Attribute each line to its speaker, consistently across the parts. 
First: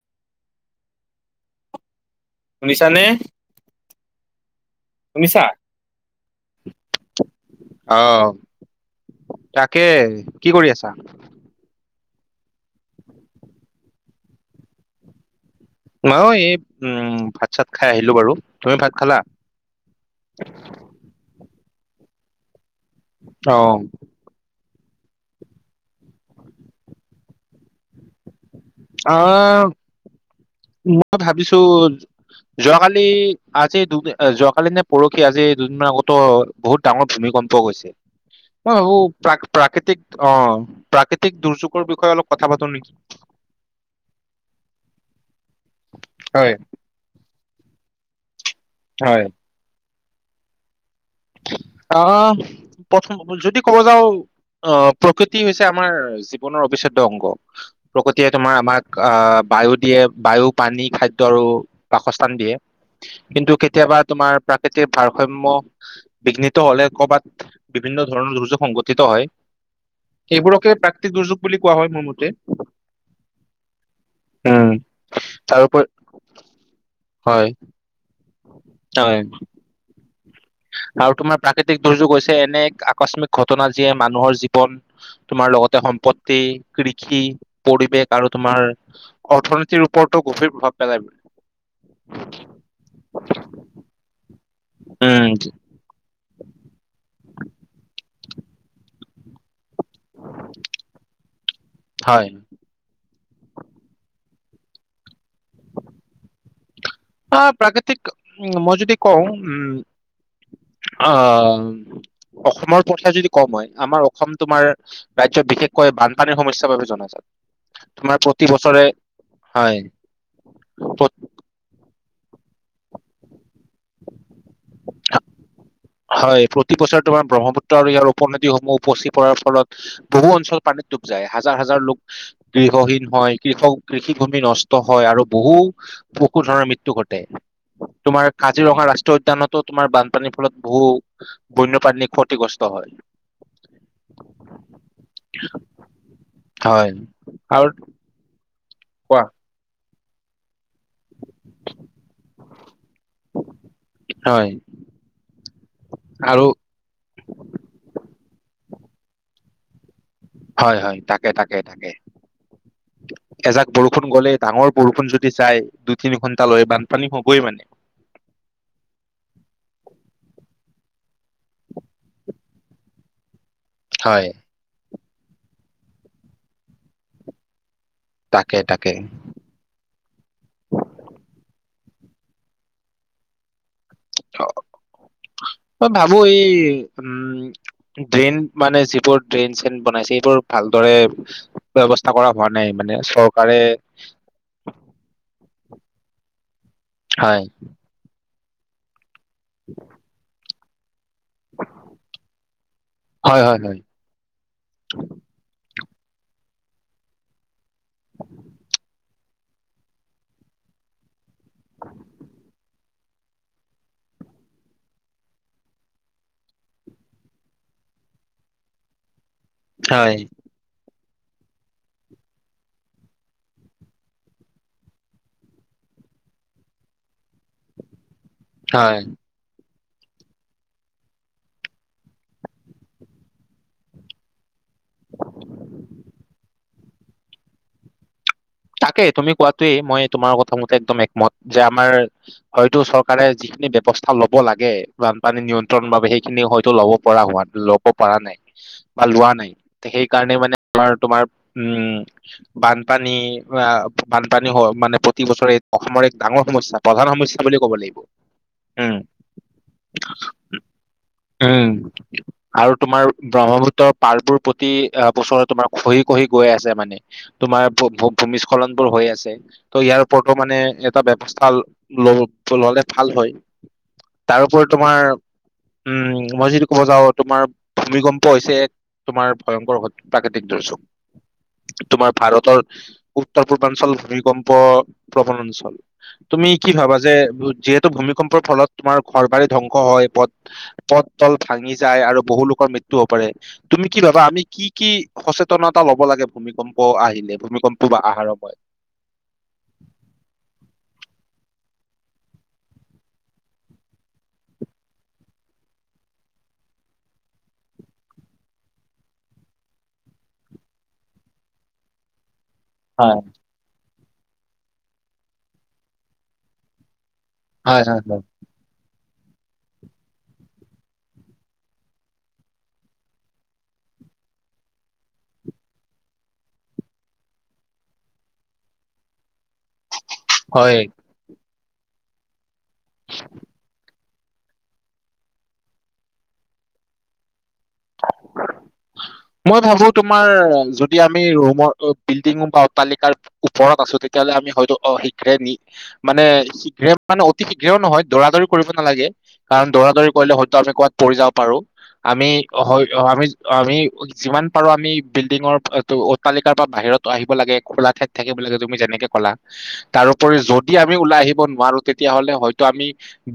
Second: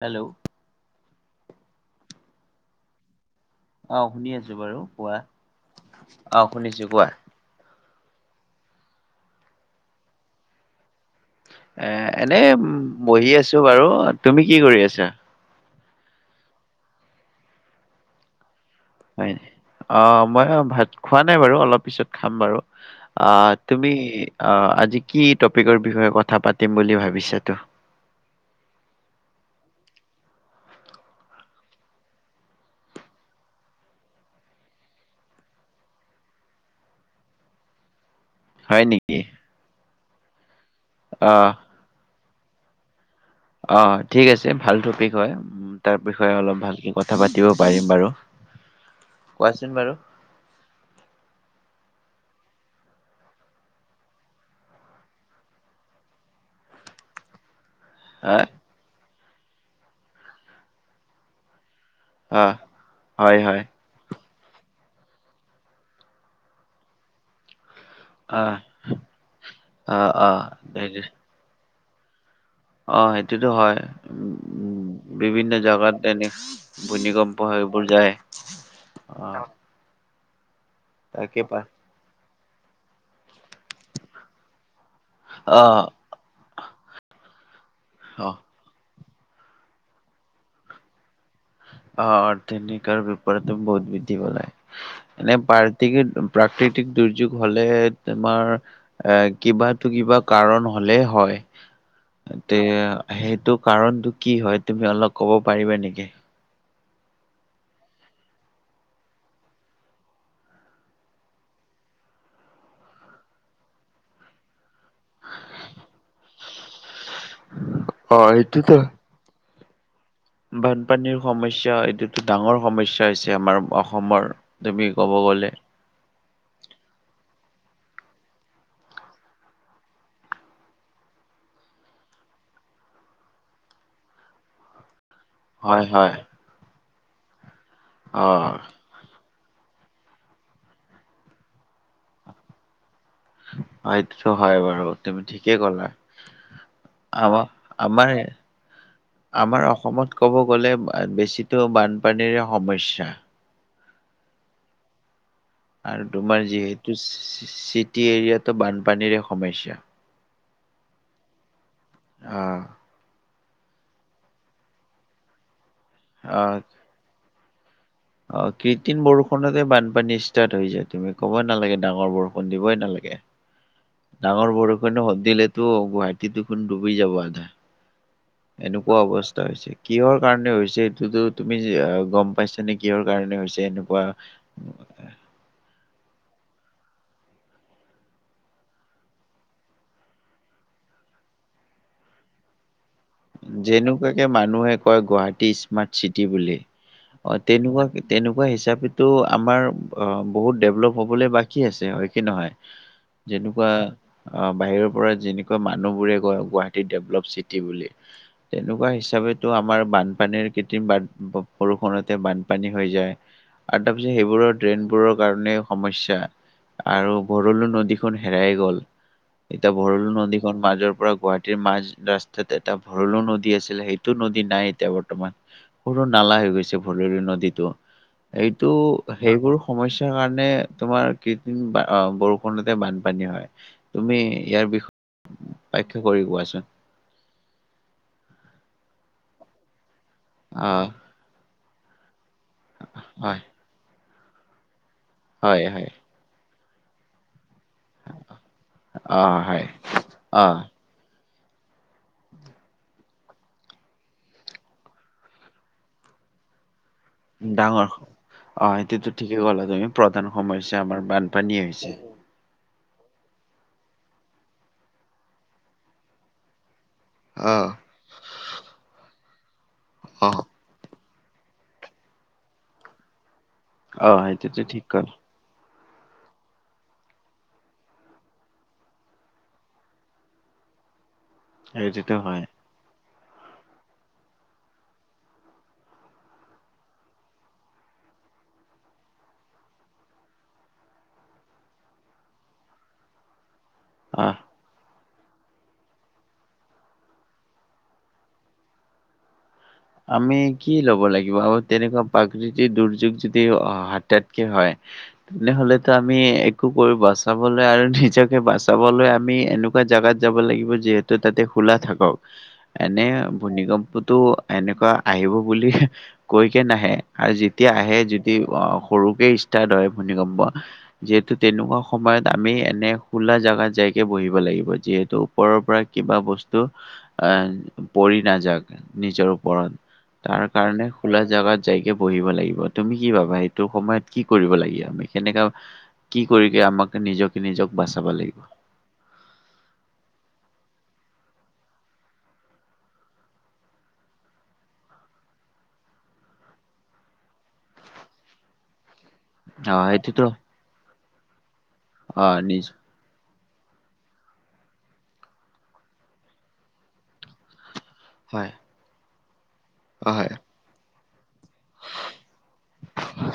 Speaker 1: Hello.
Speaker 2: শুনিছানে?
Speaker 1: আহ, শুনি আছোঁ বাৰু কোৱা।
Speaker 2: শুনিছা?
Speaker 1: আহ, শুনিছোঁ কোৱা।
Speaker 2: আহ, তাকে কি কৰি আছা?
Speaker 1: এ, এনেই বহি আছোঁ বাৰু। তুমি কি কৰি আছা?
Speaker 2: মইও এই উম, ভাত চাত খাই আহিলোঁ বাৰু, তুমি ভাত খালা?
Speaker 1: হয়, অ', মই অ', ভাত খোৱা নাই বাৰু, অলপ পিছত খাম বাৰু। অ', তুমি অ', আজি কি টপিকৰ বিষয়ে কথা পাতিম বুলি ভাবিছাতো?
Speaker 2: অ'। মই ভাবিছোঁ যোৱাকালি আজি দুদিন যোৱাকালি নে পৰহি আজি দুদিনমান আগতো বহুত ডাঙৰ ভূমিকম্প গৈছে। মই
Speaker 1: হয়
Speaker 2: ভাবোঁ
Speaker 1: নেকি
Speaker 2: প্ৰা-প্ৰাকৃতিক অ',
Speaker 1: অ
Speaker 2: প্ৰাকৃতিক দুৰ্যোগৰ বিষয়ে অলপ কথা পাতোঁ নেকি!
Speaker 1: অ', ঠিক আছে ভাল টপিক হয়, তাৰ বিষয়ে
Speaker 2: হয়
Speaker 1: অলপ ভালকে কথা পাতিব পাৰিম বাৰু।
Speaker 2: হয়।
Speaker 1: কোৱাচোন বাৰু?
Speaker 2: আহ, প্ৰথম যদি ক'ব যাওঁ অ', প্ৰকৃতি হৈছে আমাৰ জীৱনৰ অবিচ্ছেদ্য অংগ। প্ৰকৃতিয়ে
Speaker 1: হা
Speaker 2: তোমাৰ আমাক আহ, বায়ু দিয়ে বায়ু পানী খাদ্য আৰু বাসস্থান
Speaker 1: অ
Speaker 2: দিয়ে।
Speaker 1: হয়
Speaker 2: কিন্তু
Speaker 1: হয়
Speaker 2: কেতিয়াবা তোমাৰ প্ৰাকৃতিক ভাৰসাম্য বিঘ্নিত হ'লে ক'বাত বিভিন্ন ধৰণৰ
Speaker 1: অ
Speaker 2: দুৰ্যোগ সংঘটিত হয়,
Speaker 1: অ
Speaker 2: সেইবোৰকে
Speaker 1: অ
Speaker 2: প্ৰাকৃতিক দুৰ্যোগ বুলি কোৱা হয়, মোৰ মতে।
Speaker 1: অ', সেইটোতো হয়, উম। বিভিন্ন
Speaker 2: তাৰোপৰি
Speaker 1: জেগাত [unintelligible] এনে ভূমিকম্প
Speaker 2: হয়
Speaker 1: সেইবোৰ যায়। অ
Speaker 2: হয়। আৰু তোমাৰ
Speaker 1: তাকে পাই
Speaker 2: প্ৰাকৃতিক দুৰ্যোগ হৈছে এনে আকস্মিক ঘটনা যিয়ে মানুহৰ জীৱন তোমাৰ
Speaker 1: অ
Speaker 2: লগতে সম্পত্তি কৃষি পৰিৱেশ
Speaker 1: অ
Speaker 2: আৰু তোমাৰ অৰ্থনীতিৰ ওপৰতো গভীৰ প্ৰভাৱ পেলায়।
Speaker 1: অ', [unintelligible] ৰ বিপৰতো বহুত বিদ্ধি পেলায়,
Speaker 2: উম
Speaker 1: এনে পাৰ গতিকে প্ৰাকৃতিক দুৰ্যোগ হ'লেহে তোমাৰ এ, কিবা, কিবা কাৰণ হ'লে হয়।
Speaker 2: হয়
Speaker 1: তে সেইটো কাৰণটো কি হয়, তুমি অলপ ক'ব পাৰিবা নেকি?
Speaker 2: অ', প্ৰাকৃতিক উম, মই যদি কওঁ উম, অ' অসমৰ প্ৰথা যদি কওঁ মই, আমাৰ অসম তোমাৰ ৰাজ্যত বিশেষকৈ বানপানীৰ সমস্যাৰ বাবে জনাজাত।
Speaker 1: অ
Speaker 2: তোমাৰ প্ৰতি
Speaker 1: এইটোতো
Speaker 2: বছৰে, হয়। প্ৰ-
Speaker 1: বানপানীৰ সমস্যা এইটোতো ডাঙৰ সমস্যা হৈছে আমাৰ অসমৰ তুমি ক'ব গ'লে।
Speaker 2: হয়, প্ৰতি বছৰে তোমাৰ ব্ৰহ্মপুত্ৰ আৰু ইয়াৰ উপনদীসমূহ উপচি পৰাৰ ফলত বহু অঞ্চল পানীত ডুব যায়। হাজাৰ ল, হাজাৰ লোক গৃহহীন হয়, কৃষক কৃষিভূমি নষ্ট হয়, আৰু বহু
Speaker 1: হয় হয়
Speaker 2: পশু ধৰণৰ মৃত্যু ঘটে। তোমাৰ
Speaker 1: অ
Speaker 2: কাজিৰঙা ৰাষ্ট্ৰীয় উদ্যানত তোমাৰ বানপানীৰ ফলত বহু বন্যপ্ৰাণী ক্ষতিগ্ৰস্ত হয়।
Speaker 1: অ', এইতোতো হয়, বাৰু তুমি ঠিকেই ক'লা।
Speaker 2: হয়
Speaker 1: আমাৰ,
Speaker 2: আৰু
Speaker 1: আমাৰে
Speaker 2: কোৱা
Speaker 1: আমাৰ অসমত ক'ব গ'লে বেছিটো বানপানীৰে সমস্যা।
Speaker 2: হয়।
Speaker 1: আৰু তোমাৰ যিহেতু চি- টি এৰিয়াতো বানপানীৰে সমস্যা।
Speaker 2: হয় হয় তাকে তাকে তাকে।
Speaker 1: আঁহ।
Speaker 2: এজাক বৰষুণ গ'লে ডাঙৰ বৰষুণ যদি যায় দুই তিনি
Speaker 1: অ
Speaker 2: ঘন্টা লৈ বানপানী হবই মানে।
Speaker 1: অ কৃত্ৰিম বৰষুণতে বানপানী ষ্টাৰ্ট হৈ যায় তুমি ক'বই নালাগে ডাঙৰ বৰষুণ দিবই নালাগে।
Speaker 2: [unintelligible]
Speaker 1: ডাঙৰ বৰষুণ দিলেতো গুৱাহাটীদেখুন ডুবি যাব আধা।
Speaker 2: তাকে তাকে
Speaker 1: এনেকুৱা অৱ স্থা হৈছে কিহৰ কাৰণে হৈছে এইটোতো তুমি গম পাইছা নে কিহৰ কাৰণে হৈছে এনে কোৱা?
Speaker 2: মই ভাবো এই উম ড্ৰেইন মানে যিবোৰ ড্ৰেইন চেইন বনাইছে সেইবোৰ ভালদৰে ব্যৱস্থা কৰা হোৱা নাই মানে চক
Speaker 1: যেনেকুৱাকে মানুহে কয় গুৱাহাটী স্মাৰ্ট চিটি বুলি অহ
Speaker 2: হয়।
Speaker 1: তেনেকুৱাকে তেনেকুৱা হিচাপেটো আমাৰ অ বহুত ডেভলপ হবলে বাকী আছে হয় কি নহয়,
Speaker 2: হয় হয়
Speaker 1: যেনেকুৱা
Speaker 2: হয়
Speaker 1: আঁহ বাহিৰৰ পৰা যেনেকুৱা মানুহ বোৰে কয় গুৱাহাটী ডেভলপ চিটি বুলি তেনেকুৱা হিচাপেটো আমাৰ বানপানীৰ কৃত্ৰিম বান বৰষুণতে বানপানী হৈ যায় আৰু তাৰ পিছত সেইবোৰৰ ড্ৰেইনবোৰৰ কাৰণে সমস্যা। আৰু ভৰলো নদীখন হেৰাই গ'ল। এতিয়া ভৰলো
Speaker 2: হয়।
Speaker 1: নদীখন মাজৰ পৰা গুৱাহাটীৰ মাজ ৰাস্তাতে এতিয়া ভৰলো নদী আছিলে সেইটো নদী নাই এতিয়া বৰ্তমান। সৰু নালা হৈ গৈছে ভৰলো নদীটো এইটো
Speaker 2: হয়।
Speaker 1: সেইবোৰ সমস্যাৰ কাৰণে তোমাৰ কৃত্ৰিম আ বৰষুণতে বানপানী হয়। তুমি ইয়াৰ বিষয়ে পাঠ্য কৰি কোৱাচোন।
Speaker 2: তাকেই তুমি কোৱাটোৱেই মই তোমাৰ কথা মতে
Speaker 1: আহ
Speaker 2: একদম একমত যে আমাৰ হয়তো চৰ কাৰে
Speaker 1: হয়
Speaker 2: যিখিনি ব্যৱস্থা ল'ব লাগে বানপানী
Speaker 1: হয় হয়
Speaker 2: নিয়ন্ত্ৰণৰ বাবে সেই খিনি হয়তো ল'ব পৰা হোৱা ল'ব পৰা নাই বা
Speaker 1: অ
Speaker 2: লোৱা নাই,
Speaker 1: হয়
Speaker 2: সেইকাৰণে
Speaker 1: অ
Speaker 2: মানে তোমাৰ তোমাৰ উম বানপানী আহ বানপানী মানে প্ৰতি বছৰে অসমৰ এক ডাঙৰ সমস্যা প্ৰধান সমস্যা বুলি ক'ব লাগিব।
Speaker 1: অহ
Speaker 2: উম,
Speaker 1: সেইটোটো ঠিকেই ক'লা তুমি প্ৰধান সমস্যা আমাৰ
Speaker 2: উম,
Speaker 1: বানপানীয়ে হৈছে।
Speaker 2: আৰু তোমাৰ ব্ৰহ্মপুত্ৰৰ পাৰবোৰ প্ৰতি বছৰে তোমাৰ খহি খহি গৈ আছে মানে।
Speaker 1: অ
Speaker 2: তোমাৰ ভূমিস্খলন বোৰ হৈ আছে ত ইয়াৰ
Speaker 1: অ
Speaker 2: ওপৰতো মানে কিবা ব্যৱস্থা ল ললে ভাল হয়,
Speaker 1: অ সেইটোতো
Speaker 2: তাৰওপৰি
Speaker 1: ঠিক ক'লা
Speaker 2: তোমাৰ উম মই যিটো ক'ব যাওঁ তোমাৰ ভূমিকম্প হৈছে তোমাৰ ভয়ংকৰ প্ৰাকৃতিক দুৰ্যোগ, তোমাৰ
Speaker 1: সেইটোতো হয়
Speaker 2: ভাৰতৰ উত্তৰ পূৰ্বাঞ্চল ভূমিকম্প প্ৰৱণ অঞ্চল তুমি কি ভাবা যে যিহেতু ভূমিকম্পৰ ফলত তোমাৰ ঘৰ বাৰী ধ্বংস হয় পথ পথ তল ভাঙি যায় আৰু বহু লোকৰ মৃত্যু হব পাৰে। তুমি কি ভাবা
Speaker 1: অ
Speaker 2: আমি কি কি সচেতনতা লব লাগে ভূমিকম্প আহিলে, ভূমিকম্প কোবা আহাৰক হয়।
Speaker 1: আমি কি ল'ব লাগিব আঁ তেনেকুৱা প্ৰাকৃতিক দুৰ্যোগ যদি হতাৎকে হয় তেনেহলেতো আমি একো কৰি বচাবলৈ আৰু নিজকে বচাবলৈ আমি এনো কোৱা জাগাত যাব লাগিব যিহেতু তাতে খোলা থাকক। এনে
Speaker 2: হয়
Speaker 1: ভূমিকম্পতো এনেকুৱা আহিব বুলি কৈ কে নাহে আৰু যেতিয়া
Speaker 2: হয়
Speaker 1: আহে
Speaker 2: হয়
Speaker 1: যদি অহ সৰুকে ইষ্টাট হয় ভূনিকম্প যিহেতু তেনেকুৱা সময়ত আমি এনে খোলা জাগাত যাইকে বহিব লাগিব যিহেতু ওপৰৰ পৰা কিবা বস্তু আহ পৰি নাযাক নিজৰ ওপৰত তাৰ
Speaker 2: হয়
Speaker 1: কাৰণে খোলা জাগাত যাইকে বহিব লাগিব তুমি কি ভাবা সেইটো সময়ত কি কৰিব লাগিব আমি কেনেকা কি কৰিবি আমাক নিজকে নিজক বাচাবা লাগিব
Speaker 2: মই ভাবোঁ তোমাৰ যদি আমি ৰুমৰ বিলডিংত বা অট্টালিকাৰ ওপৰত আছোঁ তেতিয়াহ'লে আমি হয়তো অ', শীঘ্ৰে নি মানে শীঘ্ৰে মানে অতি শীঘ্ৰেও নহয় দৌৰা দৌৰি কৰিব নালাগে। কাৰণ
Speaker 1: অ
Speaker 2: দৌৰা দৌৰি
Speaker 1: সেইটোতো
Speaker 2: কৰিলে হয়তো আমি ক'বাত পৰি যাব পাৰোঁ
Speaker 1: অ
Speaker 2: আমি
Speaker 1: নিজ
Speaker 2: অ', আমি আমি যিমান পাৰোঁ আমি বিল্ডিঙৰ অটালিকাৰ পৰা বাহিৰত আহিব লাগে খোলা থ থাকে
Speaker 1: হয়
Speaker 2: বোলে তুমি যেনেকে ক'লা তাৰ
Speaker 1: অ হয়।
Speaker 2: ওপৰি যদি আমি ওলাই আহি ব নোৱাৰো তেতিয়াহ'লে হয়তো আমি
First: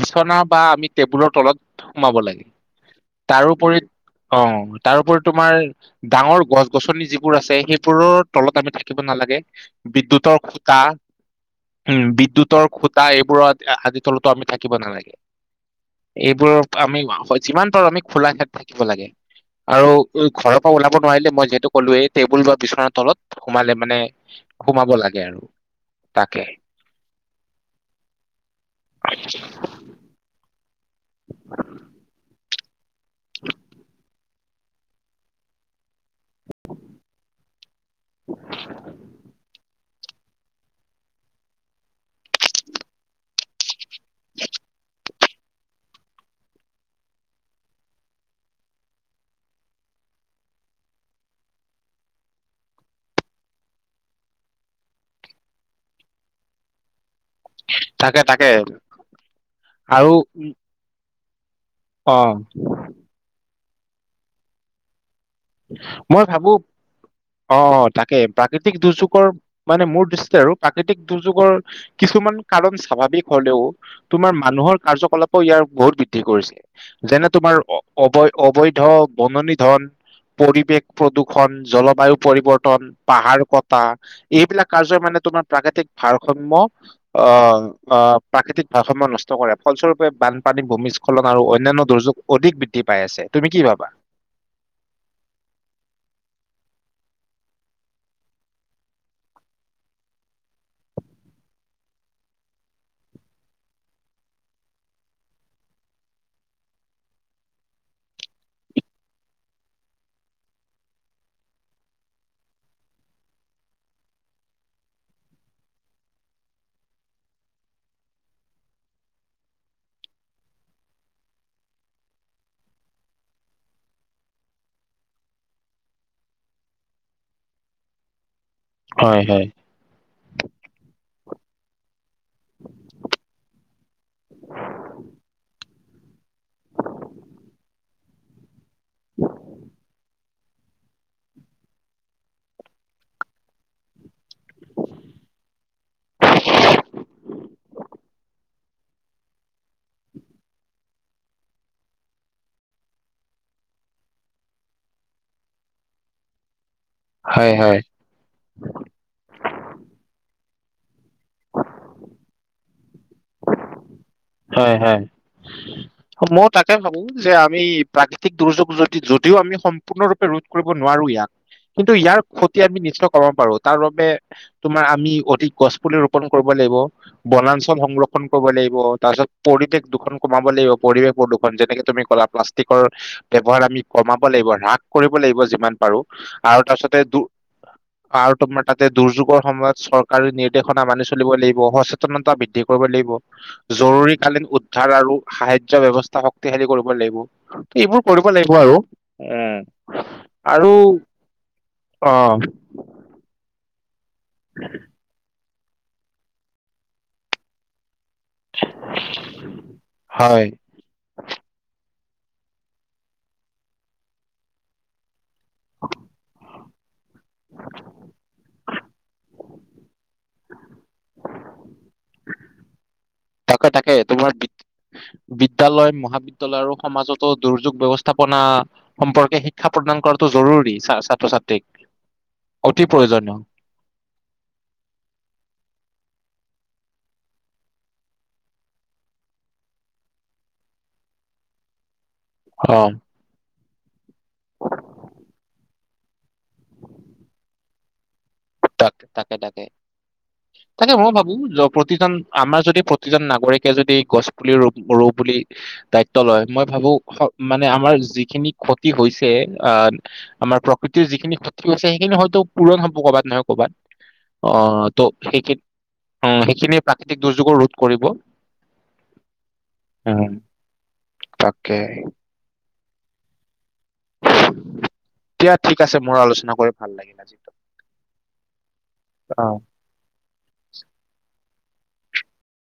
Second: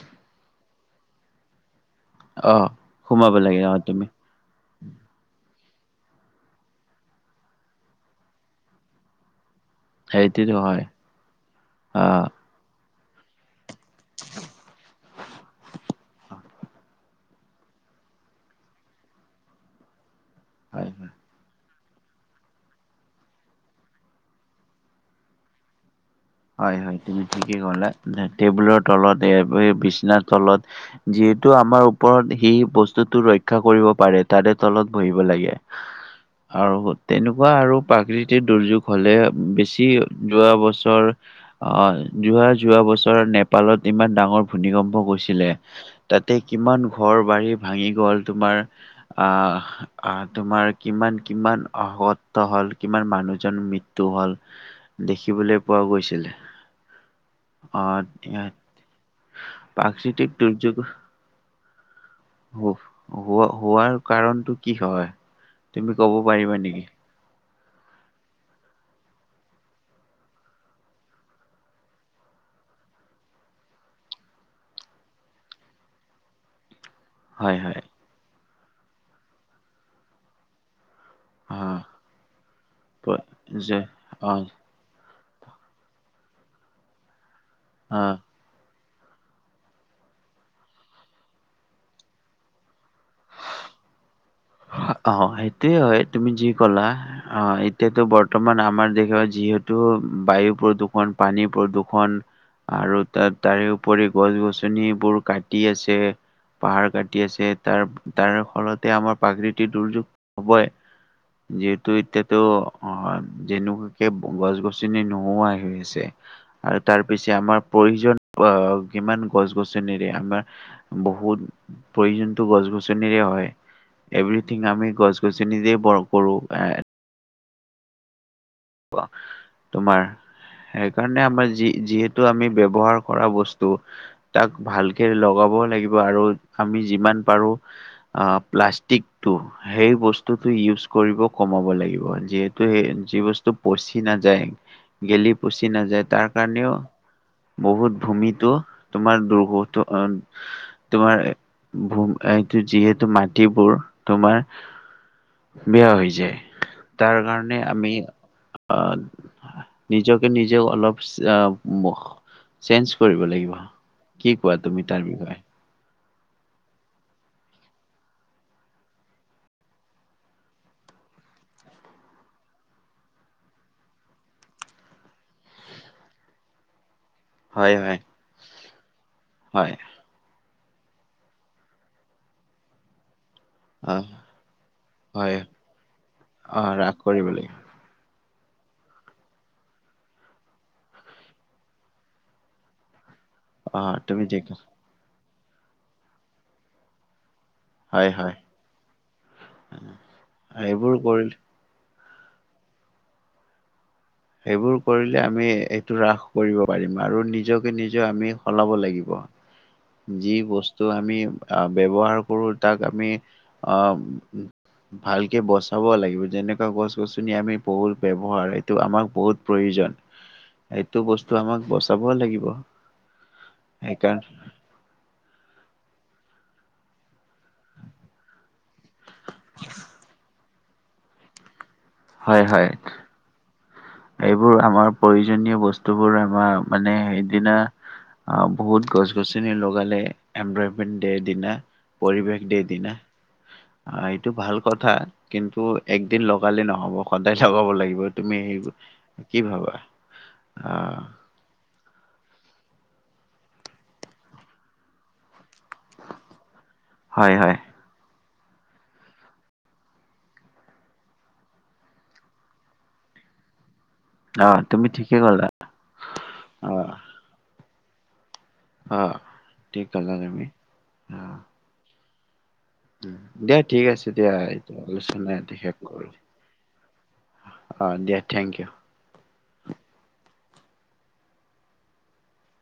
Speaker 2: বিচনা বা আমি টেবুলৰ তলত সোমাব লাগে
Speaker 1: অ সোমাব লাগে অ
Speaker 2: তাৰোপৰি
Speaker 1: তুমি
Speaker 2: অ' তাৰোপৰি তোমাৰ ডাঙৰ গছ গছনি যিবোৰ আছে সেইবোৰৰ তলত আমি থাকিব নালাগে। বিদ্যুত
Speaker 1: সেইটোতো
Speaker 2: খুটা
Speaker 1: হয়
Speaker 2: উম,
Speaker 1: অ
Speaker 2: বিদ্যুত তৰ খুটা এইবোৰত আদি তলতো আমি থাকিব নালাগে। এইবোৰ আমি যিমান পাৰোঁ আমি খোলা ক্ষেত্ৰত থাকিব লাগে, আৰু ঘৰৰ পৰা
Speaker 1: হয়
Speaker 2: ওলাব
Speaker 1: হয়
Speaker 2: নোৱাৰিলে মই যিহেতু সকলোৱে টেবুল বা বিচনাৰ তলত সোমালে মানে সোমাব লাগে আৰু তাকে।
Speaker 1: হয় হয় তুমি ঠিকেই ক'লা টেবুলৰ তলত এই বিশ্বনাথ তলত যিহেতু আমাৰ ওপৰত সেই বস্তুটো ৰক্ষা কৰিব পাৰে। তাৰে তলত বহিব লাগে। আৰু তেনেকুৱা আৰু প্ৰাকৃতিক দুৰ্যোগ হ'লে বেছি যোৱা বছৰ আহ যোৱা যোৱা বছৰত নেপালত ইমান ডাঙৰ ভূমিকম্প গৈছিলে। তাতে কিমান ঘৰ বাৰী ভাঙি গ'ল তোমাৰ আহ আহ তোমাৰ কিমান কিমান অগত হ'ল কিমান মানুহজনৰ মৃত্যু হ'ল। দেখিবলৈ পোৱা গৈছিলে,
Speaker 2: তাকে
Speaker 1: আহ ই
Speaker 2: তাকে আৰু
Speaker 1: প্ৰাকৃতিক দুৰ্যোগ
Speaker 2: অ
Speaker 1: হোৱা হোৱাৰ কাৰণটো কি হয়? তুমি ক'ব
Speaker 2: মই ভাবো
Speaker 1: পাৰিবা নেকি
Speaker 2: অ', অ' তাকে প্ৰাকৃতিক দুৰ্যোগৰ মানে মোৰ দৃষ্টি আৰু প্ৰাকৃতিক দুৰ্যোগৰ কিছুমান কাৰণ স্বাভাৱিক হ'লেও তোমাৰ মানুহৰ কাৰ্যকলাপো ইয়াৰ বহুত বৃদ্ধি কৰিছে। যেনে
Speaker 1: হয়
Speaker 2: তোমাৰ
Speaker 1: হয়
Speaker 2: অ অবৈধ বননি ধন পৰিৱেশ প্ৰদূ খন
Speaker 1: অ
Speaker 2: জলবায়ু পৰিবৰ্তন
Speaker 1: প-
Speaker 2: পাহাৰ
Speaker 1: যে
Speaker 2: কটা
Speaker 1: অ
Speaker 2: এইবিলাক কাৰ্যই মানে তোমাৰ প্ৰাকৃতিক ভাৰসাম্য আহ
Speaker 1: অ
Speaker 2: আহ প্ৰাকৃতিক ভাৰসাম্য নষ্ট কৰে ফলস্বৰূপে বানপানী ভূমিস্খলন আৰু অন্যান্য দুৰ্যোগ অধিক বৃদ্ধি পাই আছে। তুমি কি ভাবা?
Speaker 1: অ' সেইটোয়ে হয় তুমি যি ক'লা। অ' এতিয়াতো বৰ্তমান আমাৰ দেখা যিহেতু বায়ু প্ৰদূৰ্ষণ পানী প্ৰদূৰ্ষন আৰু তাত তাৰে উপৰি গছ গছনিবোৰ কাটি আছে। পাহাৰ কাটি আছে তাৰ তাৰ ফলতে আমাৰ প্ৰাকৃতিৰ দুৰ্যোগ হ'বই। যিহেতু এতিয়াতো হয়। যেনেকুৱাকে গছ গছনি নোহোৱাই হৈ আছে। আৰু তাৰ পিছে আমাৰ প্ৰয়োজন আহ কিমান গছ গছনিৰে আমাৰ বহুত প্ৰয়োজনতো গছ গছনিৰে হয়। এভৰিথিং আমি গছ গছনিৰেই ব কৰোঁ, এঁ- পৱা
Speaker 2: হয় হয়
Speaker 1: তোমাৰ- সেইকাৰণে আমাৰ যি যিহেতু আমি ব্যৱহাৰ কৰা বস্তু- তাক ভালকে লগাব লাগিব আৰু আমি যিমান পাৰো আহ প্লাচ- ষ্টিকটো সেই বস্তুটো ইউজ কৰিব কমাব লাগিব। যিহেতু সেই যি বস্তু- পচি নাযায়, গেলি পচি নাযায় তাৰ কাৰণেও- বহুত ভূমিতো তোমাৰ দুৰহত- তোমাৰ ভোম এইটো যিহেতু মাটিবোৰ তোমাৰ- বেয়া হৈ যায়, তাৰ
Speaker 2: হয়
Speaker 1: কাৰণে
Speaker 2: হয়
Speaker 1: আমি আহ- নিজকে নিজে অলপ অঁ' চেঞ্জ কৰিব লাগিব। কি কোৱা
Speaker 2: হয়
Speaker 1: তুমি তাৰ
Speaker 2: হয়।
Speaker 1: বিষয়ে?
Speaker 2: অ মও তাকে ভাবো, যে আমি প্ৰাকৃতিক দুৰ্যোগ যদি যদিও আমি সম্পূৰ্ণৰূপে ৰোধ কৰিব নোৱাৰো ইয়াক- কিন্তু, ইয়াৰ ক্ষতি আমি নিশ্চয় কমাব পাৰো। তাৰ বাবে, - তোমাৰ আমি অধিক গছ পুলি ৰোপন কৰিব লাগিব।
Speaker 1: হয়
Speaker 2: বনাঞ্চল
Speaker 1: হয়
Speaker 2: সংৰক্ষণ কৰিব লাগিব। তাৰপিছত,
Speaker 1: হয়
Speaker 2: পৰিৱেশ দুখন- কমাব লাগিব, পৰিৱেশ প্ৰদূষণ। যেনেকে তুমি ক'লা প্লাষ্টিকৰ- ব্যৱহাৰ আমি
Speaker 1: অ
Speaker 2: কমাব লাগিব হ্ৰাস কৰিব
Speaker 1: হয়
Speaker 2: লাগিব যিমান পাৰো,
Speaker 1: অ
Speaker 2: আৰু
Speaker 1: ৰাস
Speaker 2: তাৰপিছতে
Speaker 1: কৰিব
Speaker 2: দু-
Speaker 1: লাগিব
Speaker 2: আৰু তোমাৰ তাতে দুৰ্যোগৰ সময়ত চৰকাৰী নিৰ্দেশনা মানি চলিব লাগিব। সচে- তনতা বৃদ্ধি কৰিব লাগিব।
Speaker 1: অ তুমি ঠিক
Speaker 2: জৰুৰীকালীন
Speaker 1: কৈছা।
Speaker 2: উদ্ধাৰ আৰু সাহাৰ্য্য ব্যৱস্থা শক্তিশালী কৰিব লাগিব। এইবোৰ
Speaker 1: হয়
Speaker 2: কৰিব
Speaker 1: হয়
Speaker 2: লাগিব আৰু, উম' আৰু
Speaker 1: সেইবোৰ কৰিল
Speaker 2: অঁ।
Speaker 1: এইবোৰ কৰিলে আমি এইটো হ্ৰাস কৰিব পাৰিম। আৰু নিজকে নিজে আমি সলাব লাগিব। যি
Speaker 2: হয়
Speaker 1: বস্তু আমি আ ব্যৱহাৰ কৰো, তাক আমি আহ- ভালকে বচাব লাগিব। যেনেকুৱা গছ গছনি আমি বহুল ব্যৱহাৰ এইটো আমাক বহুত- প্ৰয়োজন। এইটো বস্তু আমাক বচাবই লাগিব।
Speaker 2: তাকে তাকে,
Speaker 1: সেইকাৰণে
Speaker 2: তোমাৰ বিদ্যালয়, মহাবিদ্যালয় আৰু সমাজত- ত' দুৰ্যোগ ব্যৱস্থাপনা সম্পৰ্কে শিক্ষা প্ৰদান কৰাটো জৰুৰী ছা ছাত্ৰ-ছাত্ৰীক।
Speaker 1: হয় হয়
Speaker 2: অতি প্ৰয়োজনীয়।
Speaker 1: এইবোৰ আমাৰ প্ৰয়োজনীয় বস্তুবোৰ আমাৰ মানে সেইদিনা- অঁ' বহুত গছ গছনি লগালে, এনভাৰমেন্ট ডেৰ দিনা পৰিৱেশ ডেৰ দিনা।
Speaker 2: [inaudible]
Speaker 1: অ' এইটো ভাল কথা, কিন্তু একদিন লগালে নহব সদায় লগাব লাগিব তুমি হেৰি-
Speaker 2: তাক তাকে তাকে, তাকে
Speaker 1: আহ
Speaker 2: মই ভাবো জব- প্ৰতিজন আমাৰ যদি প্ৰতিজন নাগৰিকে যদি গছ পুলি ৰুব ৰু বুলি- দায়িত্ব লয়, মই ভাবো
Speaker 1: হয় হয়
Speaker 2: মানে আমাৰ যিখিনি- ক্ষতি হৈছে আ আমাৰ প্ৰকৃতিৰ যিখিনি ক্ষতি হৈছে সেইখিনি হয়তো পূৰণ হ'ব ক'বাত নহয়- কবাত,
Speaker 1: আহ
Speaker 2: অঁহ
Speaker 1: তুমি
Speaker 2: ত'
Speaker 1: ঠিকে ক'লা
Speaker 2: সেইখিন সেইখিনিয়ে
Speaker 1: আহ
Speaker 2: প্ৰাকৃতিক দুৰ্যোগৰ ৰোধ কৰিব।
Speaker 1: অঁ ঠিক কলা তুমি, অঁ'।
Speaker 2: কে হেই-
Speaker 1: দিয়া ঠিক আছে। এতিয়া এইটো আলোচনা
Speaker 2: দিয়া
Speaker 1: ইয়াতে শেষ
Speaker 2: ঠিক আছে
Speaker 1: কৰো।
Speaker 2: মোৰ আলোচনা কৰি ভাল লাগিল
Speaker 1: অঁ' দিয়া থেংক ইউ।
Speaker 2: অঁ'